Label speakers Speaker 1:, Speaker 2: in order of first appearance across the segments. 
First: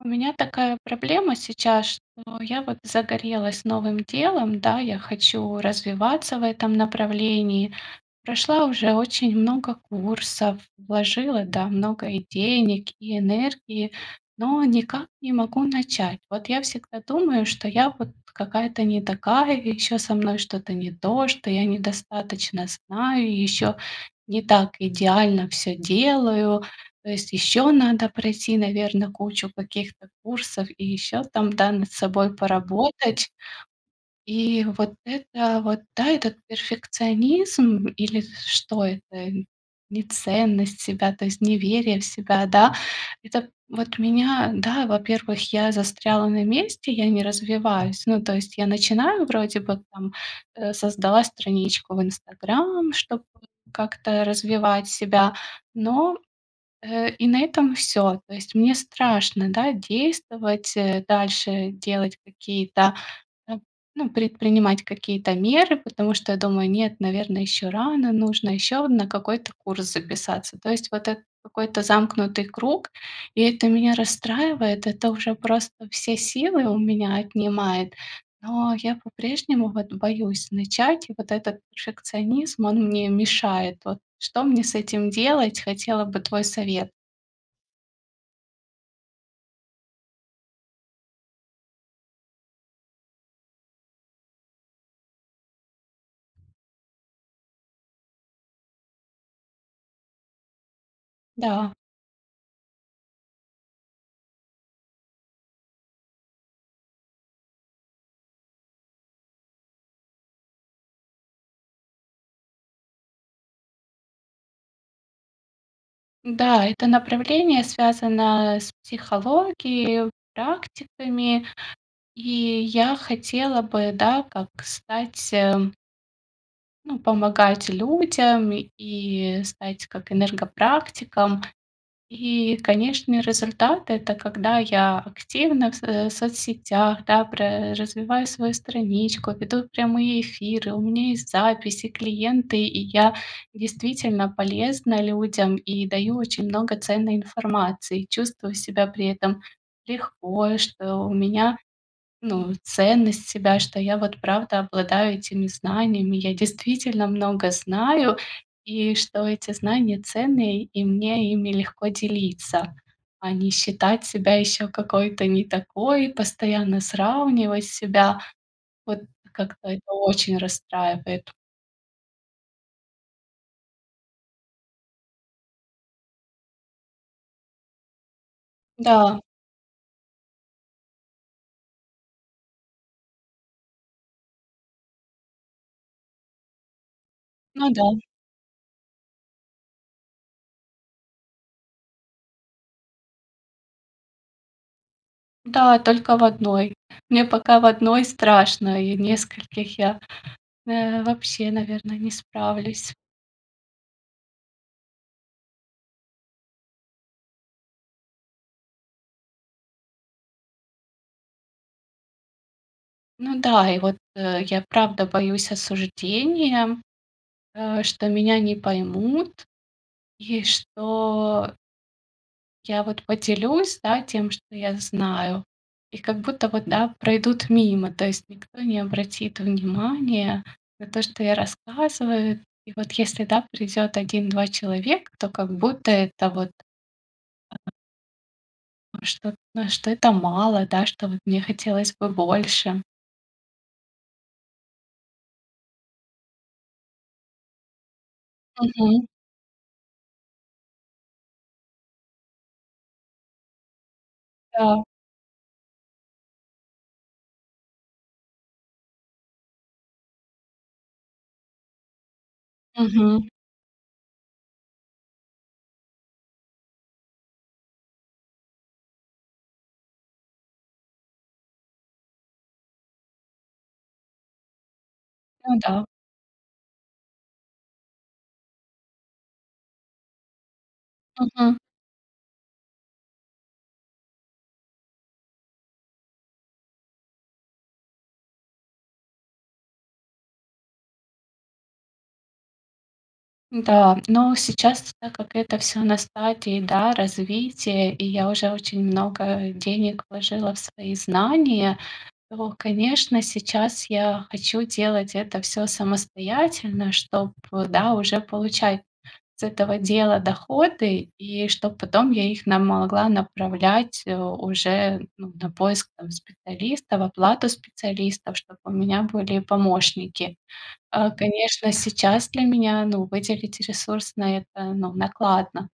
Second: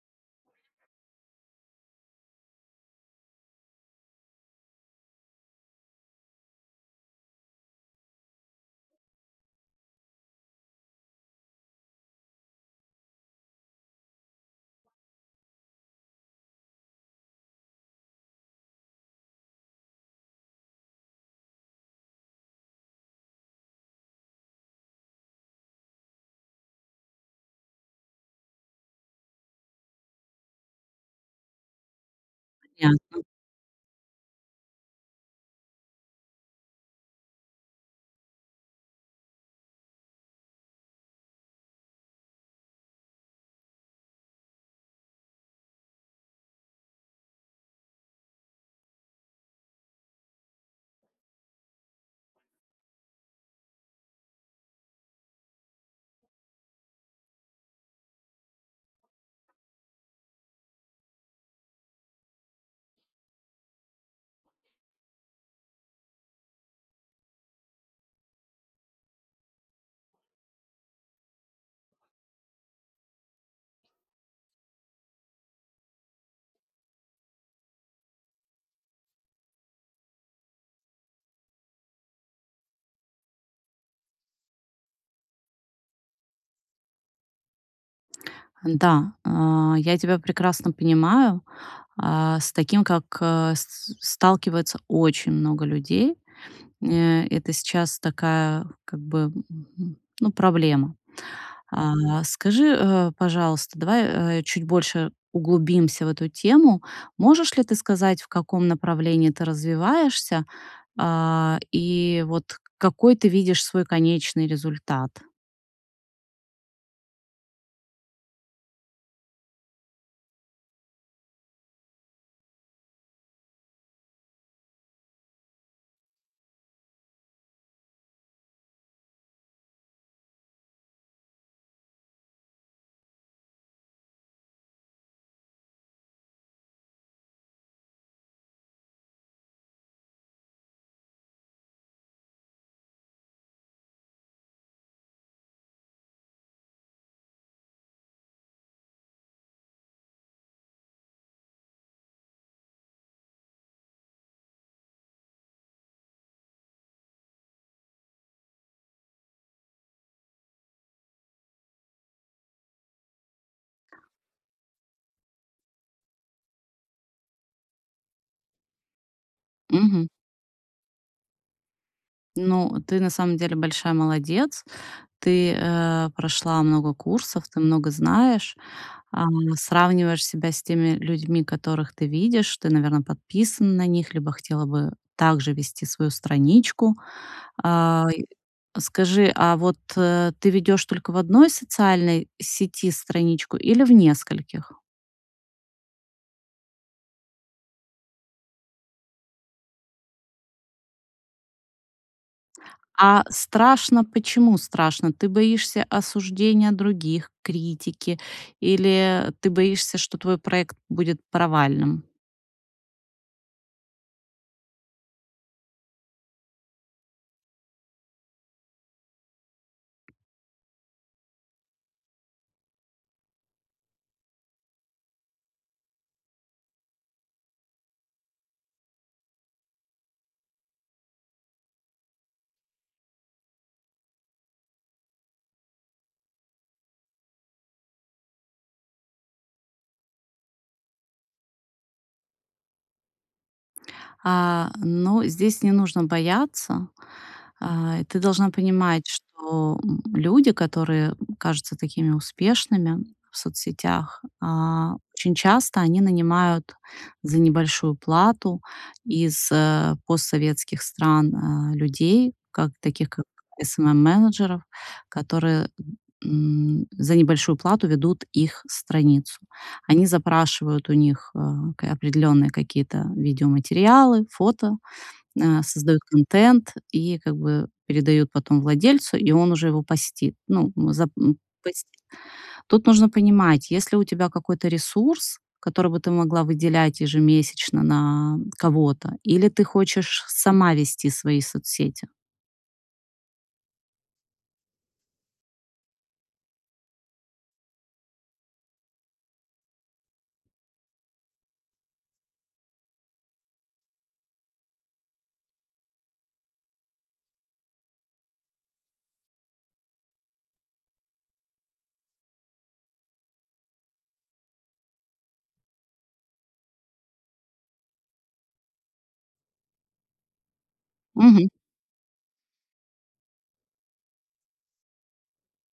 Speaker 1: У меня такая проблема сейчас, что я, вот, загорелась новым делом, да, я хочу развиваться в этом направлении. Прошла уже очень много курсов, вложила, да, много, и денег, и энергии, но никак не могу начать. Вот, я всегда думаю, что я, вот, какая-то не такая, и ещё, со мной что-то не то, что я недостаточно знаю, ещё не так идеально всё делаю. То есть, ещё надо пройти, наверно, кучу каких-то курсов и ещё там, да, над собой
Speaker 2: Понятно.
Speaker 1: поработать. И, вот, это, вот, да, этот перфекционизм, или что это? Неценность себя, то есть, неверие в себя, да? Это, вот, меня, да, во-первых, я застряла на месте, я не развиваюсь. Ну, то есть, я начинаю вроде бы, там, э, создала страничку в Инстаграм, чтобы как-то развивать себя. Но, э, и на этом всё. То есть, мне страшно, да, действовать, э, дальше. Делать какие-то, н ну, предпринимать какие-то меры, потому что, я думаю, нет, наверное, ещё рано, нужно ещё на какой-то курс записаться. То есть, вот, это какой-то замкнутый круг. И это меня расстраивает, это уже просто все силы у меня отнимает. Но я по-прежнему вот боюсь начать. И вот этот перфекционизм, он мне мешает. Вот, что мне с этим делать? Хотела бы твой совет.
Speaker 2: Н-да, а, я тебя прекрасно понимаю. А, с таким как, а, с сталкивается очень много людей. Э это сейчас такая как бы, ну, проблема.
Speaker 1: Да.
Speaker 2: А, скажи, а, пожалуйста, давай, а, чуть больше углубимся в эту тему, можешь ли ты сказать, в каком направлении ты развиваешься, а, и вот какой ты видишь свой конечный результат?
Speaker 1: Да, это направление связано с психологией, практиками. И я хотела бы, да, как стать, э ну, помогать людям и стать как энергопрактиком. И, конечно, результат- это когда я активна в с э, в соцсетях, да, про развиваю свою страничку, ведут прямые эфиры, у меня есть записи, клиенты, и я действительно полезна людям и даю очень много ценной информации и чувствую себя при этом легко, что у меня, ну, ценность себя, что я вот правда обладаю этими знаниями. Я действительно много знаю, и что эти знания ценные, и мне ими легко делиться, а не считать себя ещё какой-то не такой, постоянно сравнивать себя. Вот как-то это
Speaker 2: Мгм.
Speaker 1: очень расстраивает.
Speaker 2: Ну, ты на самом деле большая молодец. Ты, э, прошла много курсов, ты много знаешь,
Speaker 1: Да.
Speaker 2: а, сравниваешь себя с теми людьми, которых ты видишь. Ты, наверно, подписана на них, либо хотела бы также вести свою страничку.
Speaker 1: Ну да.
Speaker 2: А, и скажи, а вот, э, ты ведешь только в 1 социальной сети страничку или в нескольких?
Speaker 1: Да, только в 1. Мне пока в 1 страшно, и в нескольких я, э, вообще, наверно, не справлюсь.
Speaker 2: А страшно почему страшно? Ты боишься осуждения других, критики или ты боишься, что твой проект будет провальным?
Speaker 1: Ну да, и вот, э, я, правда, боюсь осуждения, э, что меня не поймут и что Я вот поделюсь, да, тем, что я знаю. И как будто вот, да, пройдут мимо. То есть никто не обратит внимания на то, что я рассказываю. И вот если, да, придёт 1-2 человека, то как будто это вот Что что это мало, да, что вот мне хотелось бы больше.
Speaker 2: А, но здесь не нужно бояться. А, и ты должна понимать,
Speaker 1: Мгм.
Speaker 2: что, м, люди, которые кажутся такими успешными в соцсетях,
Speaker 1: Да.
Speaker 2: а, очень часто они нанимают за небольшую плату из, э, постсоветских стран, а, людей, как таких
Speaker 1: Мгм.
Speaker 2: как SMM-менеджеров, которые, м, за небольшую плату ведут их страницу. Они запрашивают у них, э, к определённые какие-то видеоматериалы, фото,
Speaker 1: Ну
Speaker 2: э,
Speaker 1: да.
Speaker 2: создают контент и, как бы, передают потом владельцу, и он уже его постит. Ну, зап ну,
Speaker 1: Мгм.
Speaker 2: пость Тут нужно понимать, есть ли у тебя какой-то ресурс, который бы ты могла выделять ежемесячно на кого-то, или ты хочешь сама вести свои соцсети?
Speaker 1: Да, но сейчас, так как это всё на стадии, да, развития, и я уже очень много денег вложила в свои знания, то, конечно, сейчас я хочу делать это всё самостоятельно, чтоб, да, уже получать с этого дела доходы, и чтоб потом я их на, могла направлять, э, уже, ну, на поиск, там, специалистов, оплату специалистов, чтоб у меня были помощники. А,
Speaker 2: Мгм.
Speaker 1: конечно, сейчас для меня, ну, выделить ресурс на это, ну, накладно.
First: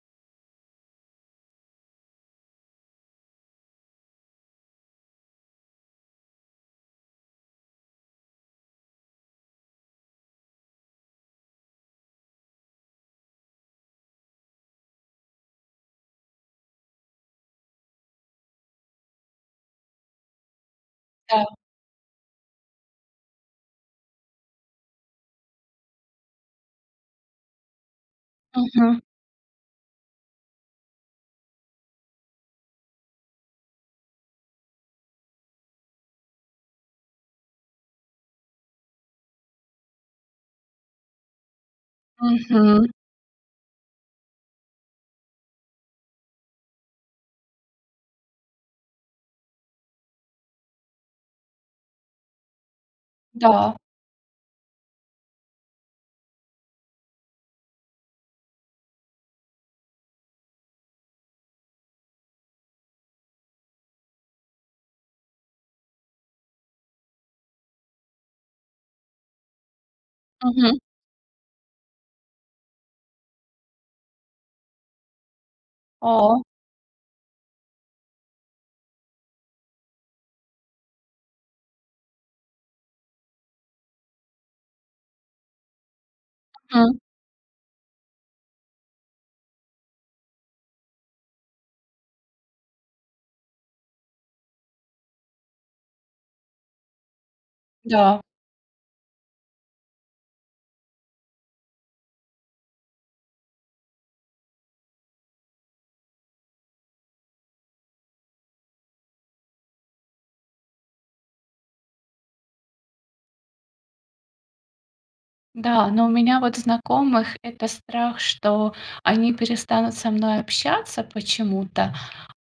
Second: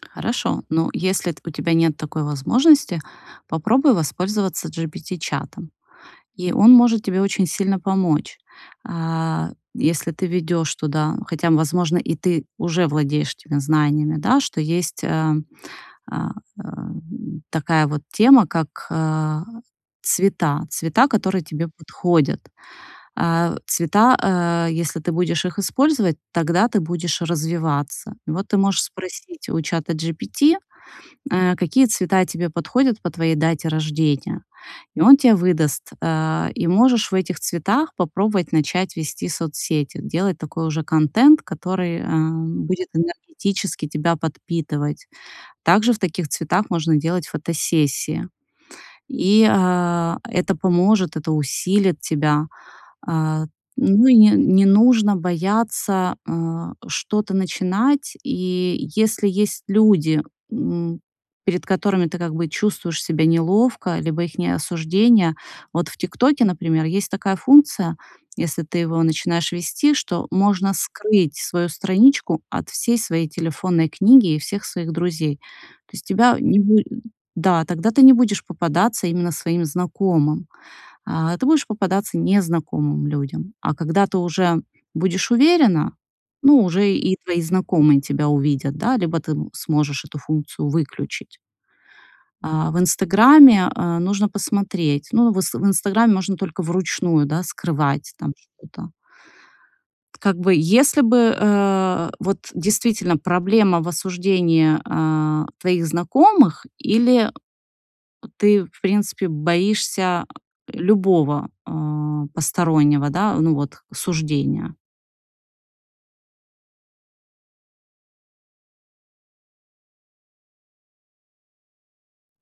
Speaker 2: Хорошо, но если т у тебя нет такой возможности, попробуй воспользоваться GPT-чатом, и он может тебе очень сильно помочь. А, если ты введёшь туда хотя, возможно, и ты уже владеешь теми знаниями, да, что есть э, э, м, такая вот тема, как а цвета, цвета, которые
Speaker 1: Да.
Speaker 2: тебе подходят. А, цвета, э, если ты будешь их использовать, тогда ты будешь развиваться. Вот ты можешь
Speaker 1: Мгм.
Speaker 2: спросить у чатаGPT, э, какие цвета тебе подходят по твоей дате рождения, и он тебе выдаст, э. И можешь в этих цветах попробовать начать вести соцсети, делать такой уже контент, который, э,
Speaker 1: Мгм.
Speaker 2: будет энергетически тебя подпитывать. Также в таких цветах можно делать фотосессии. И, э, это поможет, это усилит тебя. Э,
Speaker 1: Да.
Speaker 2: ну и не ну и не нужно бояться, э, что-то начинать. И если есть люди, м, перед которыми ты как бы чувствуешь себя неловко, либо их не осуждение. Вот в "ТикТоке", например, есть такая функция, если ты его начинаешь вести, что можно
Speaker 1: Мгм.
Speaker 2: скрыть свою страничку от всей своей телефонной книги и всех своих друзей. То есть тебя
Speaker 1: О.
Speaker 2: не буде да, тогда ты не будешь попадаться именно своим знакомым, а, ты будешь попадаться незнакомым людям, а когда ты уже будешь уверена, ну, уже
Speaker 1: Мгм.
Speaker 2: и твои знакомые тебя увидят, да, либо ты сможешь эту функцию выключить. А в "Инстаграме", э, нужно посмотреться, ну, в инста, в "Инстаграм" можно только вручную, да, скрывать
Speaker 1: Да.
Speaker 2: там что-то. Как бы если бы, э, вот действительно проблема в осуждении, э, твоих знакомых или ты, в принципе, боишься любого, э, постороннего, да, ну, вот, осуждения?
Speaker 1: Да, но у меня, вот, знакомых это страх, что они перестанут со мной общаться почему-то,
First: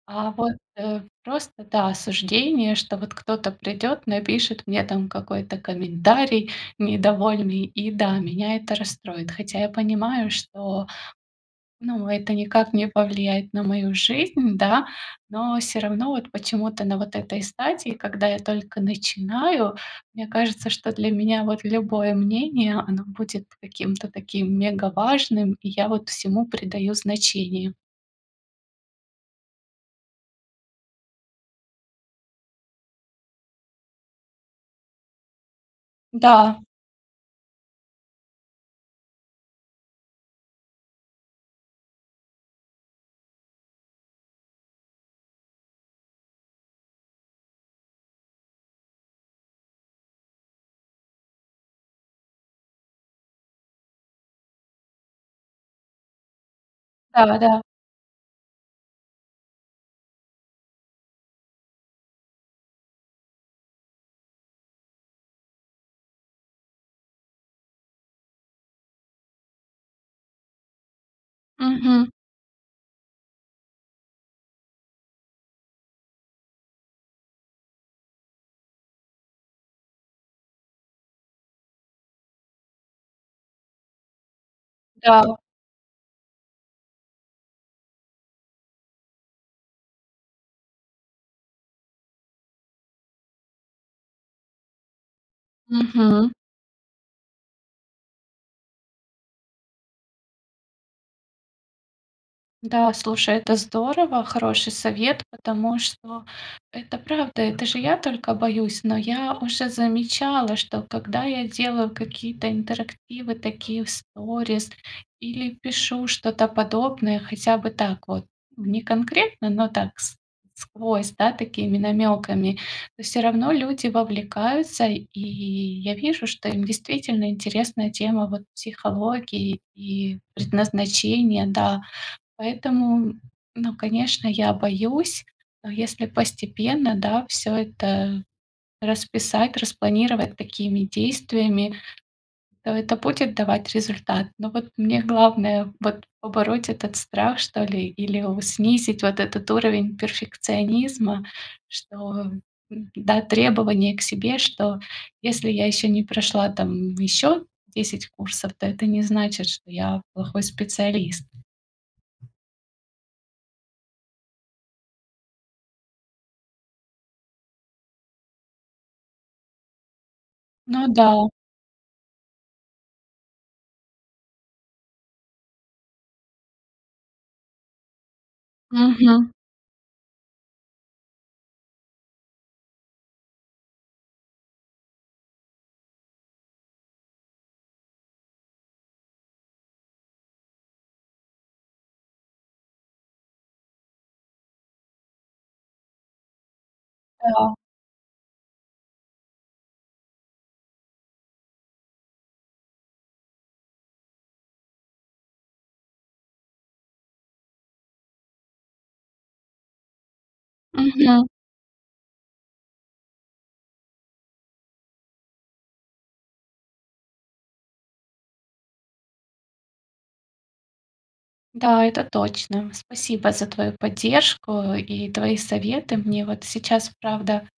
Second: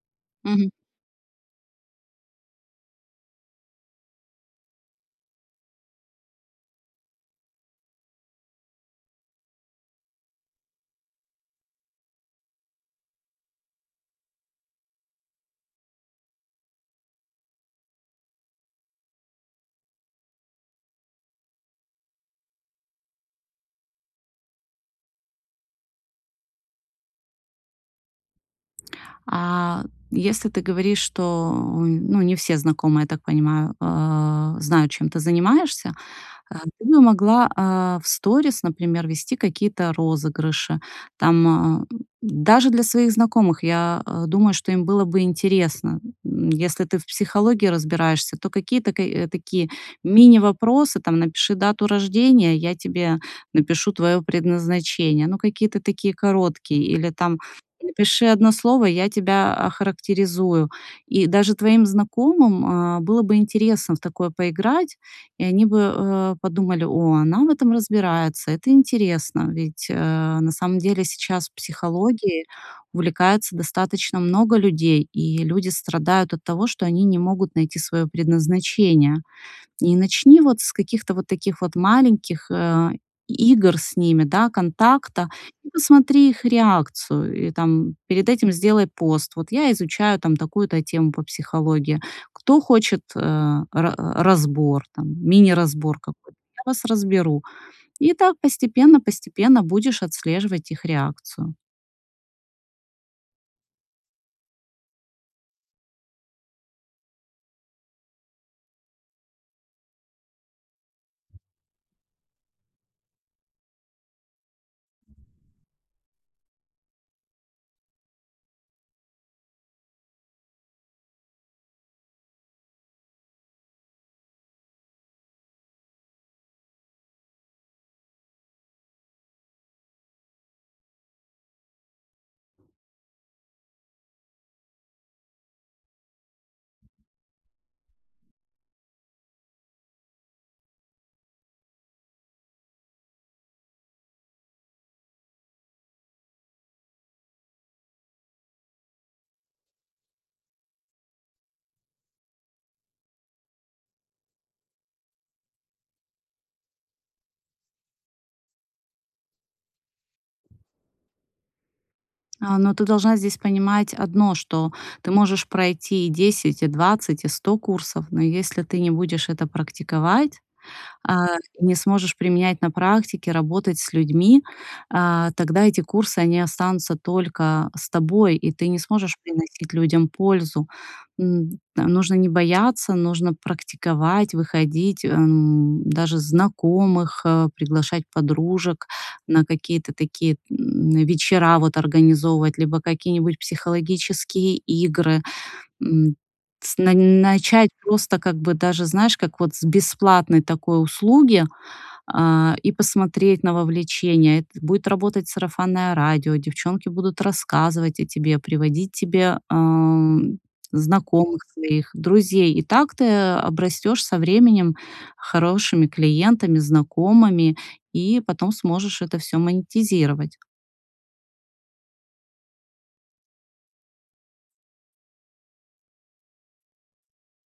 Speaker 1: а вот,
Speaker 2: Мгм.
Speaker 1: э, просто, да, осуждение, что вот кто-то придёт, напишет мне там какой-то комментарий недовольный, и, да, меня это расстроит. Хотя я понимаю, что, ну, это никак не повлияет на мою жизнь, да, но всё равно вот почему-то на вот этой стадии, когда я только начинаю, мне кажется, что для меня, вот, любое мнение, оно будет каким-то таким мегаважным, и я, вот, всему придаю значение.
Speaker 2: А если ты говоришь, что, ну, не все знакомые, я так понимаю, э, знают, чем ты занимаешься, э,
Speaker 1: Да.
Speaker 2: ты бы могла, э, в сторис, например, вести какие-то розыгрыши, там, э, даже для своих знакомых. Я, э, думаю, что им было бы интересно, м, если ты в психологии разбираешься, то какие-то ка, такие мини-вопросы, там: "Напиши дату рождения, я тебе напишу твоё предназначение". Ну, какие-то такие короткие. Или там:
Speaker 1: Да-да-да.
Speaker 2: "Напиши 1 слово, я тебя охарактеризую". И даже твоим знакомым, э, было бы интересно в такое поиграть, и они бы, э, подумали: "О, она в этом разбирается, это интересно", ведь, э, на самом деле сейчас
Speaker 1: Мгм.
Speaker 2: психологией увлекается достаточно много людей, и люди страдают от того, что они не могут найти своё предназначение. И начни вот с каких-то вот таких вот маленьких, э, и игр с ними, да, контакта,
Speaker 1: Да.
Speaker 2: и посмотри их реакцию, и, там, перед этим сделай пост: "Вот я изучаю, там, такую-то тему по психологии. Кто хочет, э, ра разбор, там, мини-разбор
Speaker 1: Мгм.
Speaker 2: какой-то, я вас разберу". И так постепенно-постепенно будешь отслеживать их реакцию.
Speaker 1: Да, слушай, это здорово, хороший совет, потому что это правда, это же я только боюсь. Но я уже замечала, что когда я делаю какие-то интерактивы такие в сторис или пишу что-то подобное хотя бы так вот, не конкретно, но так с сквозь, да, такими намёками. То всё равно люди вовлекаются и я вижу, что им действительно интересна тема, вот, психологии и предназначения, да. Поэтому, ну, конечно, я боюсь, но если постепенно, да, всё это расписать, распланировать такими действиями, то это будет давать результат. Но вот мне главное вот побороть этот страх, что ли, или о снизить вот этот уровень перфекционизма, что, м-да, требования к себе, что если я ещё не прошла, там, ещё 10 курсов, то это не значит, что я плохой специалист.
Speaker 2: А, но ты должна здесь понимать одно, что ты можешь пройти и 10, и 20, и 100 курсов, но если ты не будешь это практиковать,
Speaker 1: Ну
Speaker 2: э,
Speaker 1: да.
Speaker 2: не сможешь применять на практике, работать с людьми, э, тогда эти курсы, они останутся только с тобой, и ты не сможешь
Speaker 1: Мгм.
Speaker 2: приносить людям пользу. М, т нужно не бояться, нужно практиковать, выходить, эм, даже знакомых, э, приглашать подружек на какие-то такие, м, вечера, вот, организовывать, либо какие-нибудь психологические игры. М, с на
Speaker 1: Да.
Speaker 2: начать просто как бы даже, знаешь, как вот с бесплатной такой услуги, э, и посмотреть на вовлечение. Это будет работать сарафанное радио, девчонки будут рассказывать о тебе, приводить тебе, ам,
Speaker 1: Мгм.
Speaker 2: знакомых своих друзей, и так ты обрастешь со временем хорошими клиентами, знакомыми, и потом сможешь это всё монетизировать.
Speaker 1: Да, это точно. Спасибо за твою поддержку и твои советы. Мне вот сейчас, правда,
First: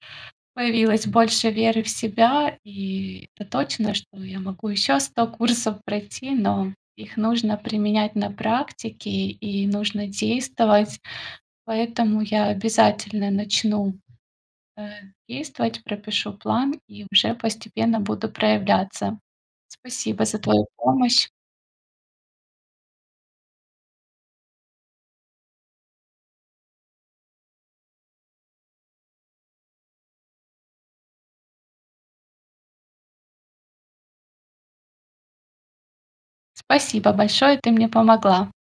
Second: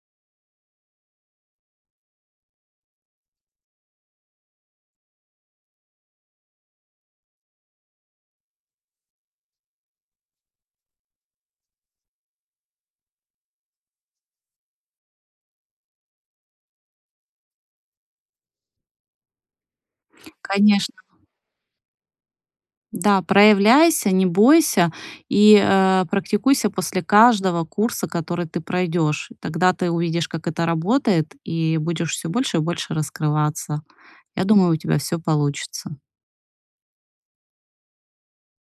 Speaker 1: появилось больше веры в себя. И это точно, что я могу ещё 100 курсов пройти, но их нужно применять на практике и нужно действовать. Поэтому я обязательно начну, э, действовать, пропишу план и уже постепенно буду проявляться. Спасибо за твою
Speaker 2: Конечно.
Speaker 1: помощь.
Speaker 2: Да, проявляйся, не бойся и, э, практикуйся после каждого курса, который ты пройдёшь. Тогда ты увидишь, как это работает, и будешь всё больше и больше раскрываться. Я думаю, у тебя всё получится.
Speaker 1: Спасибо большое. Ты мне помогла.